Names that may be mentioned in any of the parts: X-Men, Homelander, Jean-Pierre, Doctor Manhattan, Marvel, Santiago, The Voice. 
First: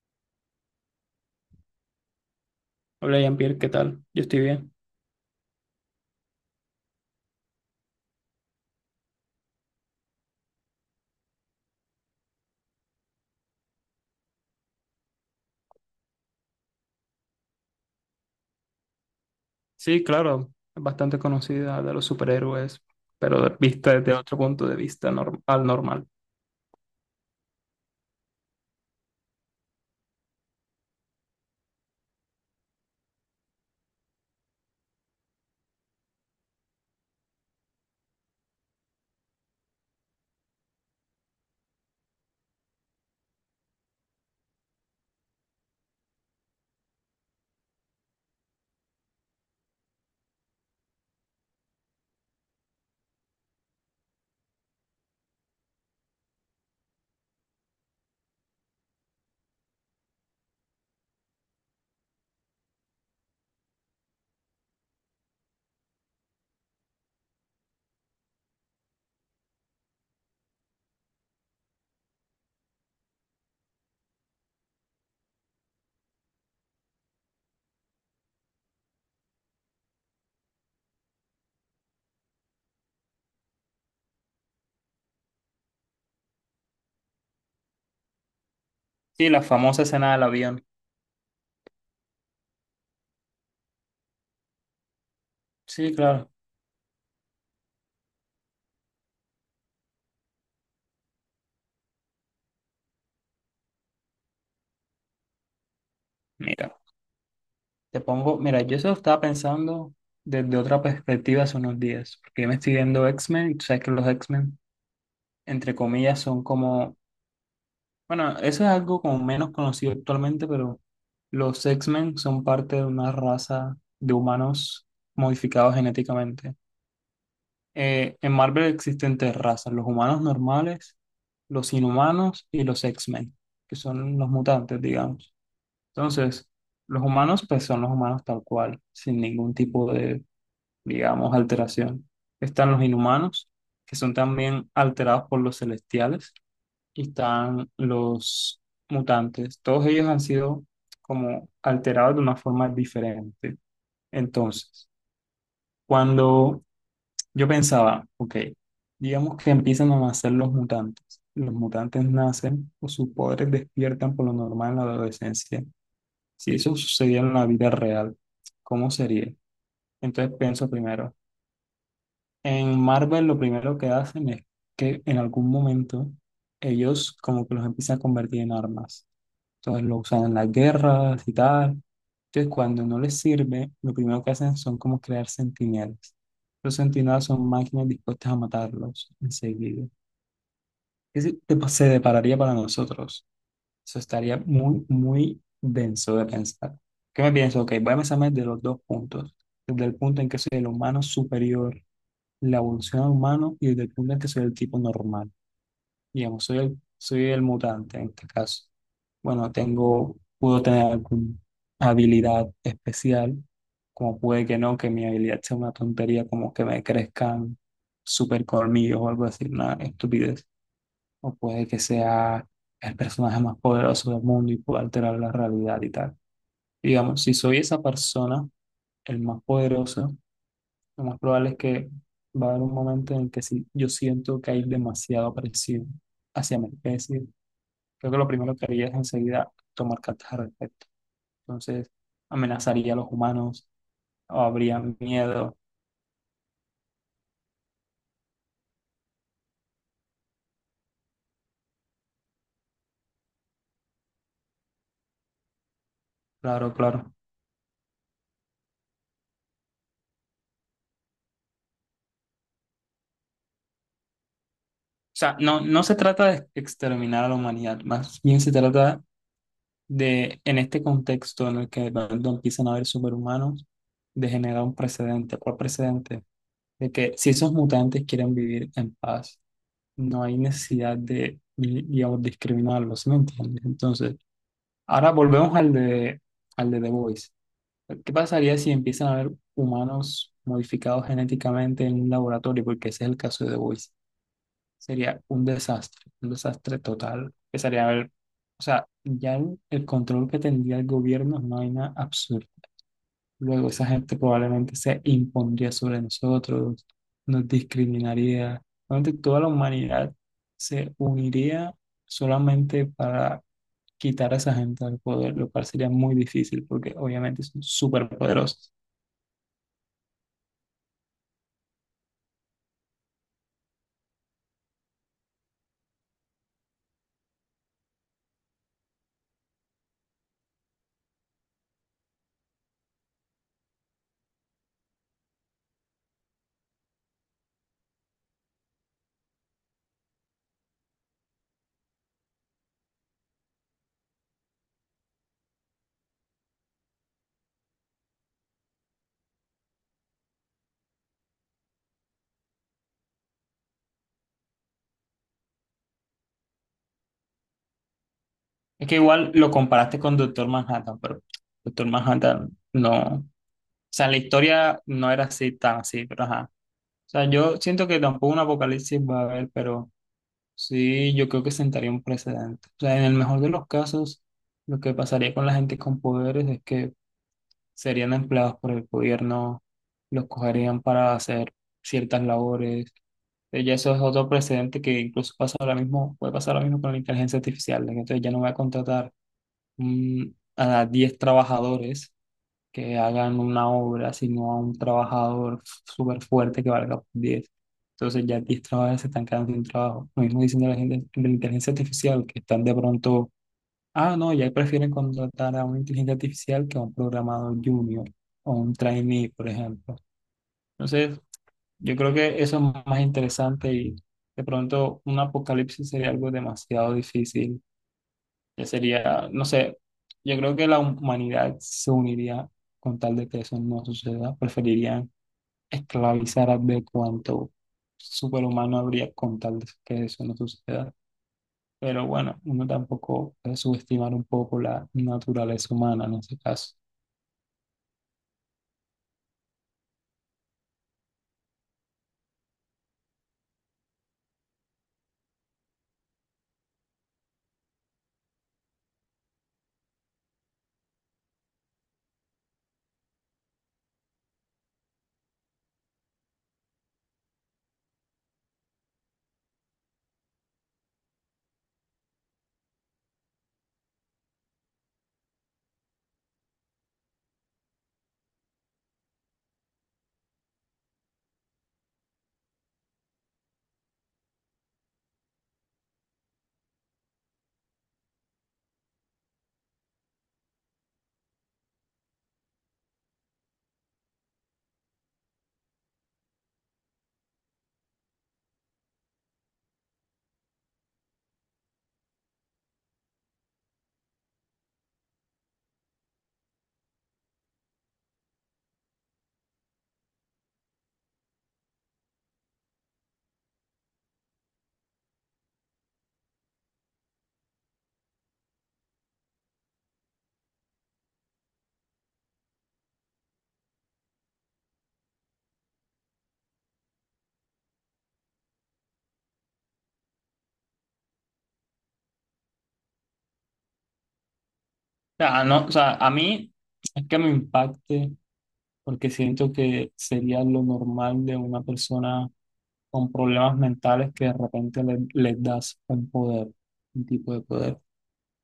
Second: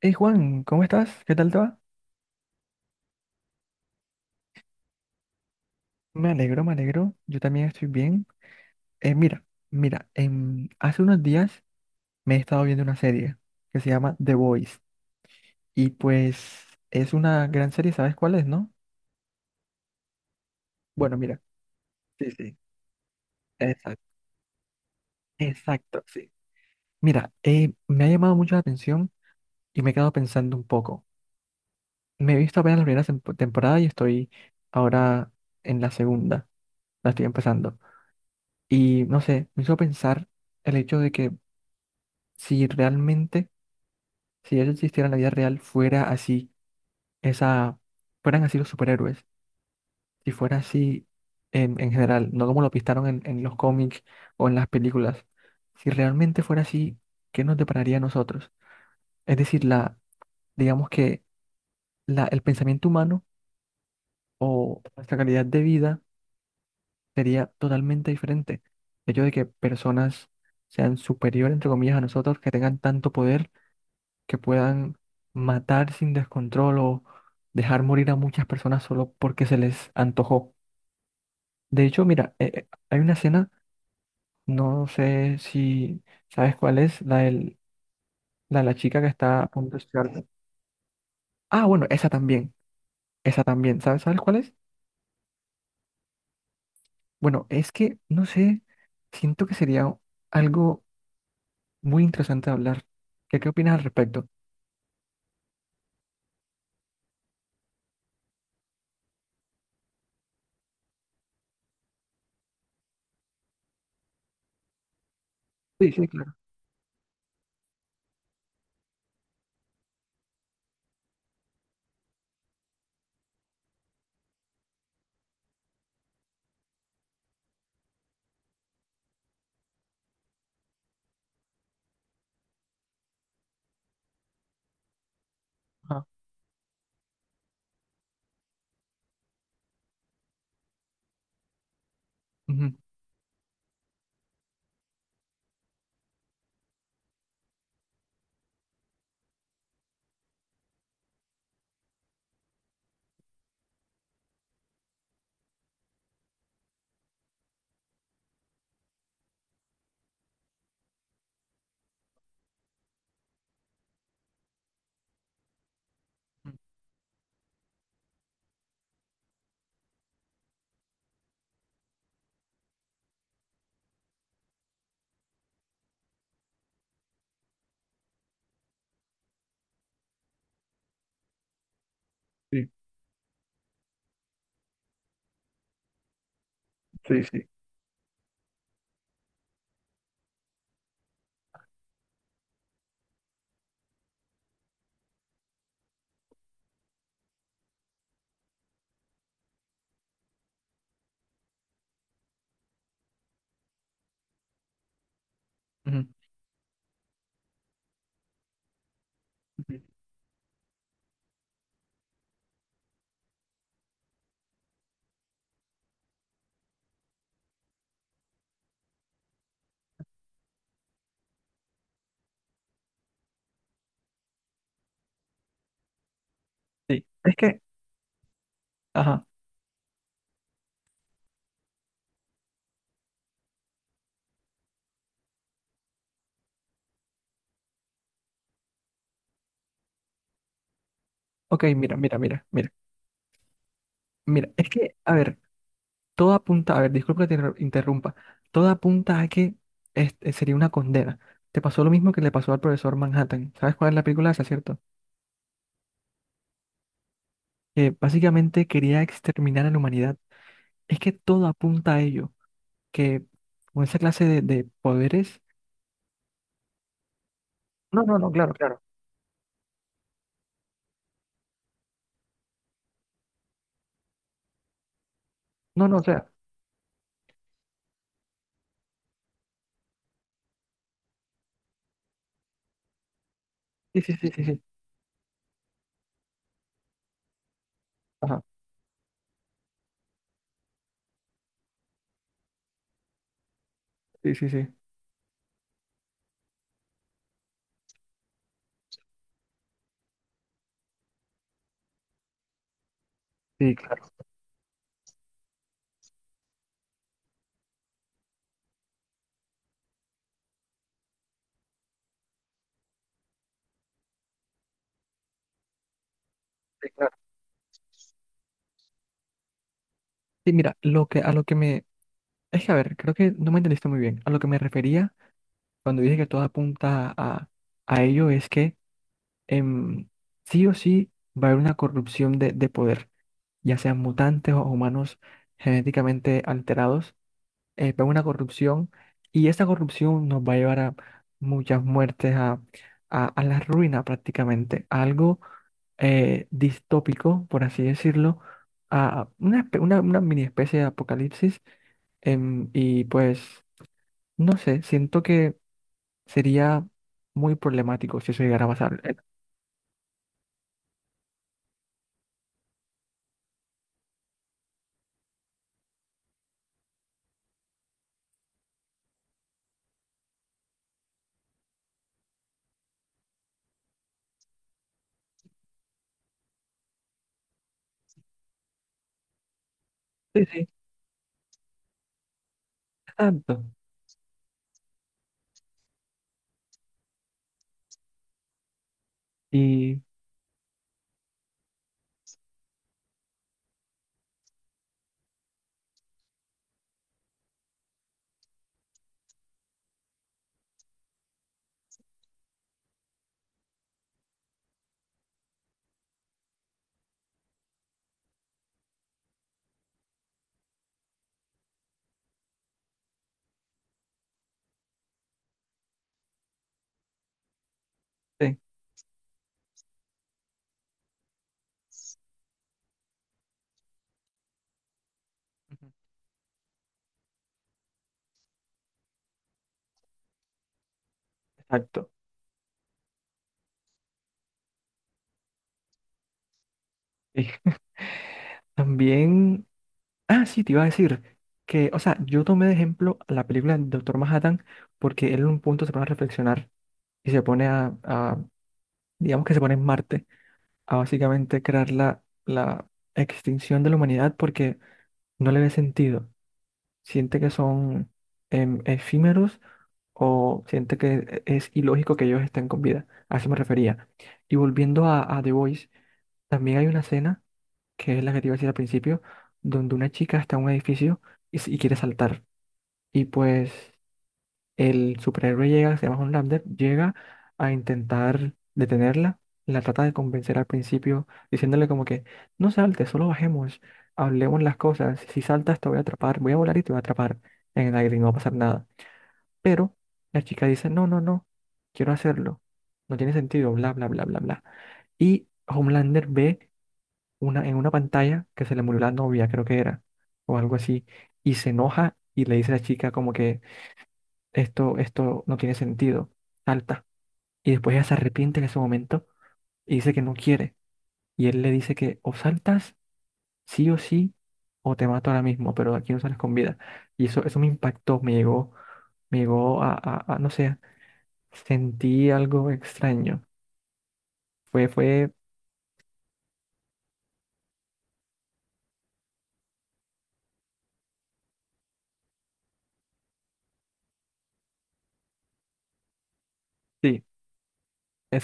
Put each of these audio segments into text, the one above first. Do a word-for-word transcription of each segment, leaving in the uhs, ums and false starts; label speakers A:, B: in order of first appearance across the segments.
A: Hey Juan, ¿cómo estás? ¿Qué tal te va?
B: Hola Jean-Pierre, ¿qué tal? Yo estoy bien.
A: Me alegro, me alegro. Yo también estoy bien. Eh, mira, mira, em, hace unos días me he estado viendo una serie que se llama The Voice y pues es una gran serie, ¿sabes cuál es, no?
B: Sí, claro, es
A: Bueno,
B: bastante
A: mira.
B: conocida de los
A: Sí, sí,
B: superhéroes, pero de- vista desde
A: exacto.
B: otro punto de vista norm- al
A: Exacto,
B: normal.
A: sí. Mira, eh, me ha llamado mucho la atención y me he quedado pensando un poco. Me he visto apenas la primera tempo- temporada y estoy ahora en la segunda, la estoy empezando. Y no sé, me hizo pensar el hecho de que si realmente Si eso existiera en la vida real, fuera así, esa, fueran así los superhéroes, si fuera así en, en general, no como lo pintaron en, en los cómics o en las películas, si realmente fuera así, ¿qué nos depararía a nosotros? Es decir, la, digamos que la, el pensamiento humano o nuestra calidad de vida sería totalmente diferente. El hecho de que personas sean superiores, entre comillas, a nosotros, que tengan tanto poder que puedan matar sin descontrol o dejar morir a muchas personas solo porque se les antojó. De hecho, mira, eh, eh, hay una escena, no sé si sabes cuál es, la del- la de la chica que
B: Sí,
A: está
B: la
A: a punto de
B: famosa escena del
A: suicidarse.
B: avión.
A: Ah, bueno, esa también, esa también, ¿sabes, sabes cuál es?
B: Sí, claro.
A: Bueno, es que, no sé, siento que sería algo muy interesante de hablar. ¿Qué, qué opinas al respecto?
B: Mira, te pongo, mira, yo eso estaba pensando desde otra perspectiva hace unos días, porque yo me estoy viendo X-Men, y tú sabes que los X-Men, entre
A: Sí, sí,
B: comillas,
A: claro.
B: son como, bueno, eso es algo como menos conocido actualmente, pero los X-Men son parte de una raza de humanos modificados genéticamente. Eh, en Marvel existen tres razas, los humanos normales, los inhumanos y los X-Men, que son los mutantes, digamos.
A: Ajá.
B: Entonces, los humanos, pues son los humanos tal cual, sin ningún tipo de, digamos, alteración. Están
A: Ujú.
B: los inhumanos, que son también alterados por los celestiales, y están los mutantes. Todos ellos han sido como alterados de una forma diferente. Entonces, cuando yo pensaba, ok, digamos que empiezan a nacer los mutantes. Los mutantes nacen o sus poderes despiertan por lo normal en la adolescencia. Si eso sucediera en la vida real, ¿cómo sería? Entonces pienso primero, en Marvel lo primero que hacen es que en algún momento ellos como que los empiezan a convertir en armas. Entonces lo usan en las guerras y tal. Entonces
A: Sí,
B: cuando no les sirve, lo primero que hacen son como crear centinelas. Los
A: sí,
B: centinelas
A: sí.
B: son máquinas dispuestas a matarlos enseguida. Es decir, te- se depararía para nosotros. Eso estaría muy, muy denso de pensar. ¿Qué me pienso? Ok, voy a pensarme desde los dos puntos. Desde el punto en que soy el humano superior, la evolución al humano, y desde el punto en que soy el tipo normal.
A: Ujú.
B: Digamos, soy el, soy el mutante en este caso. Bueno,
A: Ujú.
B: tengo, puedo tener alguna habilidad especial, como puede que no, que mi habilidad sea una tontería, como que me crezcan super colmillos o algo así, una estupidez. O puede que sea el personaje más poderoso del mundo y pueda alterar la realidad y tal.
A: Sí.
B: Digamos, si
A: Es
B: soy
A: que,
B: esa persona, el
A: ajá.
B: más poderoso, lo más probable es que va a haber un momento en el que sí, yo siento que hay demasiada presión hacia mi especie. Creo que lo primero que haría es enseguida tomar cartas al respecto.
A: Ok,
B: Entonces,
A: mira, mira, mira, mira,
B: amenazaría a los humanos, o
A: mira. Es
B: habría
A: que, a ver,
B: miedo,
A: todo apunta, a ver, disculpa que te inter- interrumpa, todo apunta a que este sería una condena. Te pasó lo mismo que le pasó al profesor Manhattan. ¿Sabes cuál es la película esa, cierto?
B: claro, claro.
A: Que básicamente quería exterminar a la humanidad. Es que todo apunta a ello, que con esa clase de, de
B: O sea,
A: poderes...
B: no, no se trata de exterminar a la humanidad,
A: No, no,
B: más
A: no,
B: bien
A: claro,
B: se
A: claro.
B: trata de, en este contexto en el que de pronto empiezan a haber superhumanos, de generar un precedente. ¿Cuál
A: No, no, o
B: precedente?
A: sea,
B: De que si esos mutantes quieren vivir en paz, no hay necesidad de, digamos, discriminarlos, ¿sí me entiendes?
A: sí, sí,
B: Entonces,
A: sí, sí, sí.
B: ahora volvemos al de, al de The Voice. ¿Qué
A: Ajá,
B: pasaría si empiezan a haber humanos modificados genéticamente en un laboratorio? Porque ese es el caso de The Voice.
A: sí, sí, sí.
B: Sería un desastre, un desastre total. Empezaría a haber, o sea, ya el, el control que tendría el gobierno es una vaina absurda. Luego
A: Sí,
B: esa
A: claro,
B: gente probablemente se impondría sobre nosotros, nos discriminaría. Realmente toda la humanidad se uniría solamente para quitar a esa gente del poder, lo cual sería muy difícil
A: sí,
B: porque
A: claro.
B: obviamente son súper poderosos.
A: Sí, mira, lo que, a lo que me... Es que, a ver, creo que no me entendiste muy bien. A lo que me refería cuando dije que todo apunta a, a ello es que em, sí o sí va a haber una corrupción de, de poder, ya sean mutantes o humanos genéticamente alterados, eh, va a haber una corrupción y esta corrupción nos va a llevar a muchas muertes, a, a, a la ruina prácticamente, a algo eh, distópico, por así decirlo, a una, espe- una, una mini especie de apocalipsis em, y pues no sé, siento sería muy problemático si eso llegara a
B: Es que
A: pasar. Eh,
B: igual lo comparaste con Doctor Manhattan, pero Doctor Manhattan no. O sea, la historia no era así tan así, pero ajá. O sea, yo siento que tampoco un apocalipsis va a haber, pero sí, yo creo que sentaría un precedente. O sea, en el mejor de los casos, lo que pasaría con la gente con poderes es que serían empleados por el gobierno, los
A: Sí, sí,
B: cogerían para hacer ciertas labores.
A: exacto.
B: Eh, Ya eso es otro precedente que incluso pasa ahora mismo, puede pasar ahora mismo con la inteligencia artificial, de que entonces ya no voy a contratar
A: Y
B: un- a diez trabajadores que hagan una obra, sino a un trabajador súper fuerte que valga por diez. Entonces ya diez trabajadores se están quedando sin trabajo. Lo mismo diciendo la gente de la inteligencia artificial, que están de pronto, ah, no, ya prefieren contratar a una inteligencia artificial que a un programador junior o un trainee, por ejemplo. Entonces, yo creo que eso es más interesante y de pronto un apocalipsis sería algo demasiado difícil.
A: sí,
B: Ya sería, no sé, yo creo que la humanidad se uniría con tal de que eso no suceda. Preferirían
A: ujú,
B: esclavizar a ver cuánto superhumano habría con tal de que eso no suceda. Pero
A: exacto.
B: bueno, uno tampoco puede subestimar un poco la naturaleza humana en ese caso.
A: Y también, ah, sí, te iba a decir que, o sea, yo tomé de ejemplo la película del Doctor Manhattan porque él en un punto se pone a reflexionar y se pone a, a, digamos que se pone en Marte, a básicamente crear la, la extinción de la humanidad porque no le ve sentido. Siente que son em, efímeros o siente que es ilógico que ellos estén con vida. A eso me refería. Y volviendo a, a The Voice, también hay una escena, que es la que te iba a decir al principio, donde una chica está en un edificio y, s- y quiere saltar. Y pues el superhéroe llega, se llama Homelander, llega a intentar detenerla. La trata de convencer al principio, diciéndole como que, no saltes, solo bajemos, hablemos las cosas. Si saltas te voy a atrapar, voy a volar y te voy a atrapar en el aire y no va a pasar nada. Pero la chica dice, no, no, no, quiero hacerlo. No tiene sentido, bla, bla, bla, bla, bla. Y Homelander ve una, en una pantalla que se le murió la novia, creo que era, o algo así, y se enoja y le dice a la chica como que esto, esto no tiene sentido, salta. Y después ella se arrepiente en ese momento y dice que no quiere. Y él le dice que o saltas sí o sí, o te mato ahora mismo, pero de aquí no sales con vida. Y eso, eso me impactó, me llegó, me llegó a, a- a, no sé, sentí algo extraño. Fue,
B: O
A: fue,
B: sea, no, o sea, a mí es que me impacte porque siento que sería lo normal de una persona con problemas mentales que de repente le- les das un poder, un
A: sí,
B: tipo de poder.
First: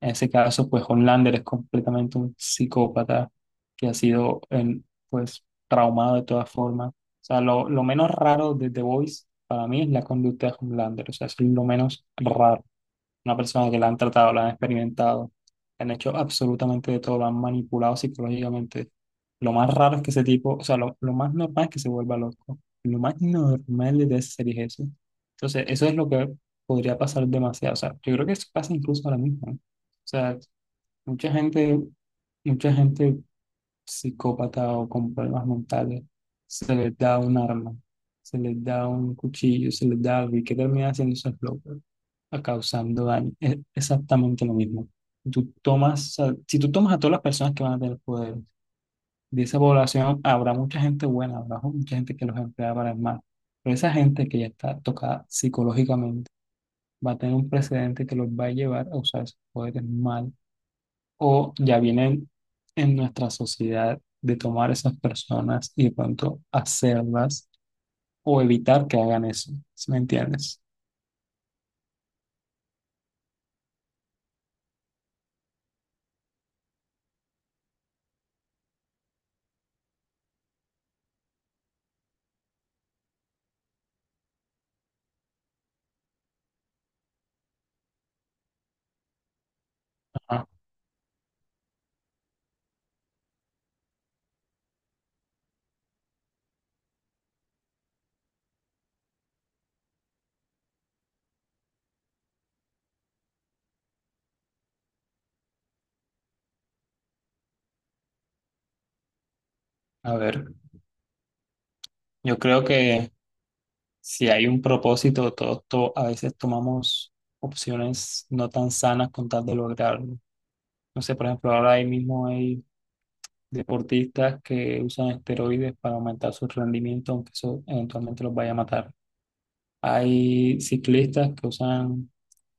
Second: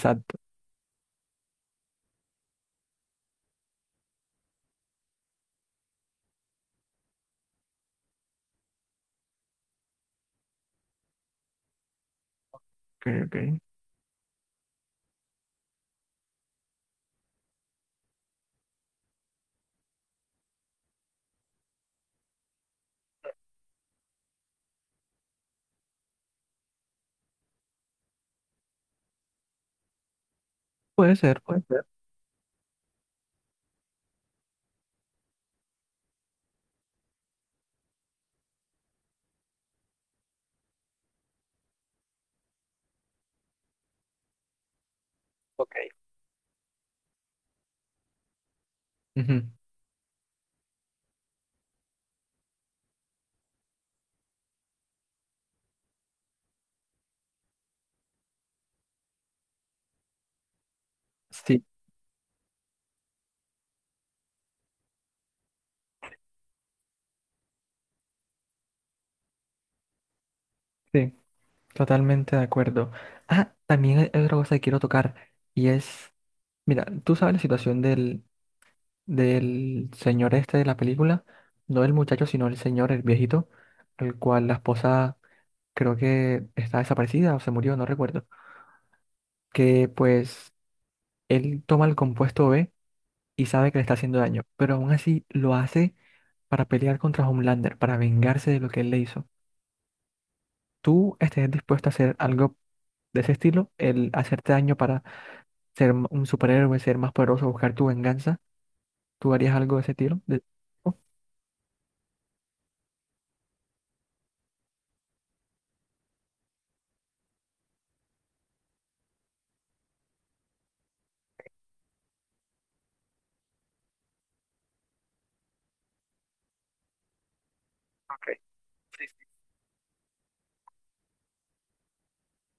B: En ese caso, pues Homelander es completamente un psicópata que ha sido, en pues, traumado de todas formas. O sea, lo, lo menos raro de The Voice para mí es la conducta de Homelander. O sea, es lo menos raro
A: Ok,
B: una
A: ok.
B: persona que la han tratado, la han experimentado, la han hecho absolutamente de todo, la han manipulado psicológicamente. Lo más raro es que ese tipo, o sea, lo, lo más normal es que se vuelva loco. Lo más normal de esa serie es eso. Entonces, eso es lo que podría pasar demasiado. O sea, yo creo que eso pasa incluso ahora mismo. ¿No? O sea,
A: Puede
B: mucha
A: ser, puede
B: gente,
A: ser.
B: mucha gente psicópata o con problemas mentales, se les da un arma, se les da un cuchillo, se les da algo y que termina haciendo esos locos a causando daño. Es exactamente lo mismo. Tú
A: Ok.
B: tomas, a- si tú tomas a todas las personas que van a tener poder, de
A: Ujú.
B: esa población habrá mucha gente buena, habrá mucha gente que los emplea para el mal. Pero esa gente que ya está tocada psicológicamente va a tener un precedente que los va a llevar a usar sus poderes mal. O
A: Sí,
B: ya vienen en nuestra sociedad de tomar esas personas y de pronto hacerlas o evitar que hagan eso. ¿Sí me entiendes?
A: sí, totalmente de acuerdo. Ah, también hay hay otra cosa que quiero tocar y es, mira, tú sabes la situación del, del señor este de la película, no el muchacho, sino el señor, el viejito, el cual la esposa creo que está desaparecida o se murió, no recuerdo, que
B: Ajá.
A: pues él toma el compuesto be y sabe que le está haciendo daño, pero aún así lo hace para pelear contra Homelander, para vengarse de lo que él le hizo. ¿Tú estés dispuesto a hacer algo de ese estilo? El hacerte daño para ser m- un superhéroe, ser más poderoso, buscar tu venganza. ¿Tú harías algo de ese
B: A
A: estilo?
B: ver,
A: De- Oh,
B: yo creo que si hay un propósito, todos, to- a veces tomamos opciones no tan sanas con tal de lograrlo. No sé, por ejemplo, ahora ahí mismo hay deportistas que usan esteroides para aumentar su rendimiento, aunque eso eventualmente los
A: ok,
B: vaya a matar.
A: sí,
B: Hay ciclistas que usan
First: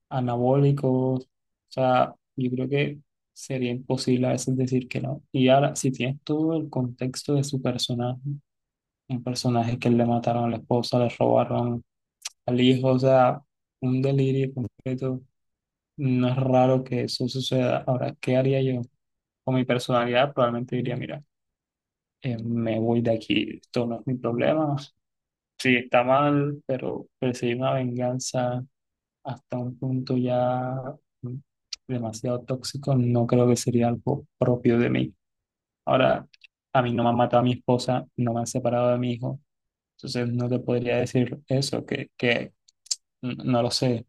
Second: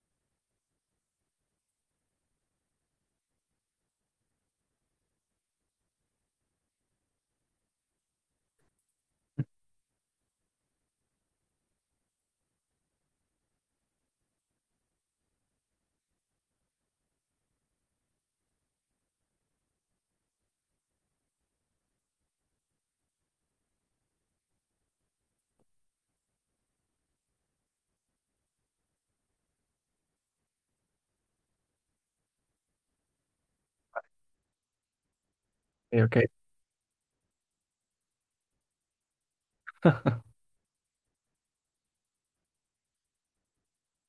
B: anabólicos. O sea, yo creo que sería imposible a veces decir que no. Y ahora, si tienes todo el contexto de su personaje, un personaje que le mataron a la esposa, le robaron al hijo, o sea, un delirio completo. No es raro que eso suceda. Ahora, ¿qué haría yo? Con mi personalidad probablemente diría, mira, eh, me voy de aquí, esto no es mi problema. Sí, está mal, pero perseguir una venganza hasta un punto ya mm, demasiado tóxico no creo que sería algo propio de mí.
A: sí. Ok,
B: Ahora, a mí no me han matado a mi esposa, no me han separado de mi hijo,
A: ok.
B: entonces no te podría decir eso, que, que N- no lo sé,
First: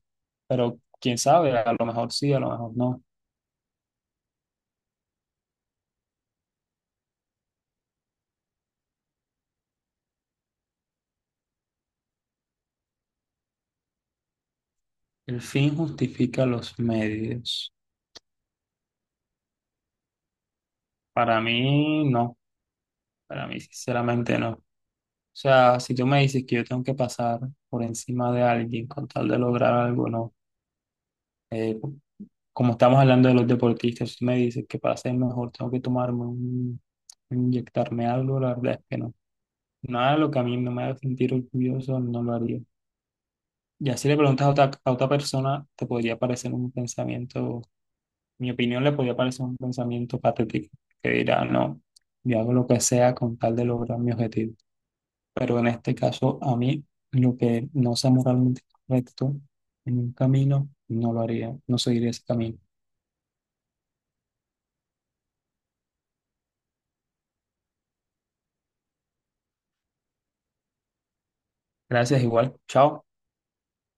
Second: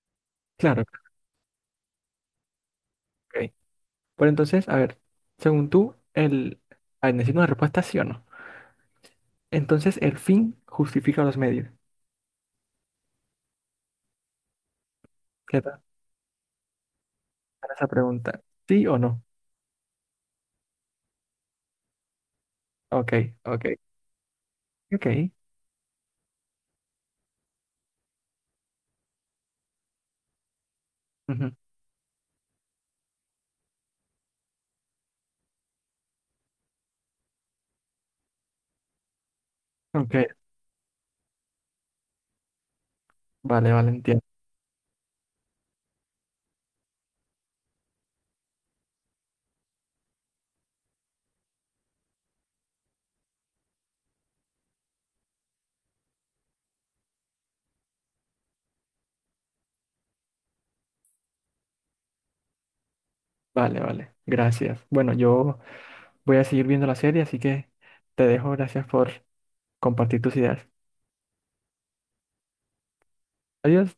B: pero
A: Claro,
B: quién sabe, a lo mejor sí, a lo mejor no.
A: ok. Pero entonces, a ver, según tú, el... A ver, necesito una respuesta sí o no. Entonces, ¿el fin justifica los medios?
B: El
A: ¿Qué
B: fin
A: tal
B: justifica los medios.
A: para esa pregunta? ¿Sí o no?
B: Para mí, no.
A: Ok,
B: Para mí,
A: ok,
B: sinceramente, no. O
A: ok.
B: sea, si tú me dices que yo tengo que pasar por encima de alguien con tal de lograr algo, no.
A: Ujú.
B: Eh, como estamos hablando de los deportistas, si me dices que para ser mejor tengo que tomarme un, inyectarme algo, la verdad es que no. Nada
A: Ok,
B: de lo que a mí no me haga sentir orgulloso, no lo haría.
A: vale, vale,
B: Y así le
A: entiendo.
B: preguntas a otra, a otra persona, te podría parecer un pensamiento. Mi opinión le podía parecer un pensamiento patético, que dirá, no, yo hago lo que sea con tal de lograr mi objetivo. Pero en este caso, a mí, lo que no sea moralmente correcto en un camino, no lo haría, no seguiría ese camino.
A: Vale, vale, gracias. Bueno, yo voy a seguir viendo la serie, así que te dejo. Gracias por compartir tus ideas.
B: Gracias, igual, chao.
A: Adiós.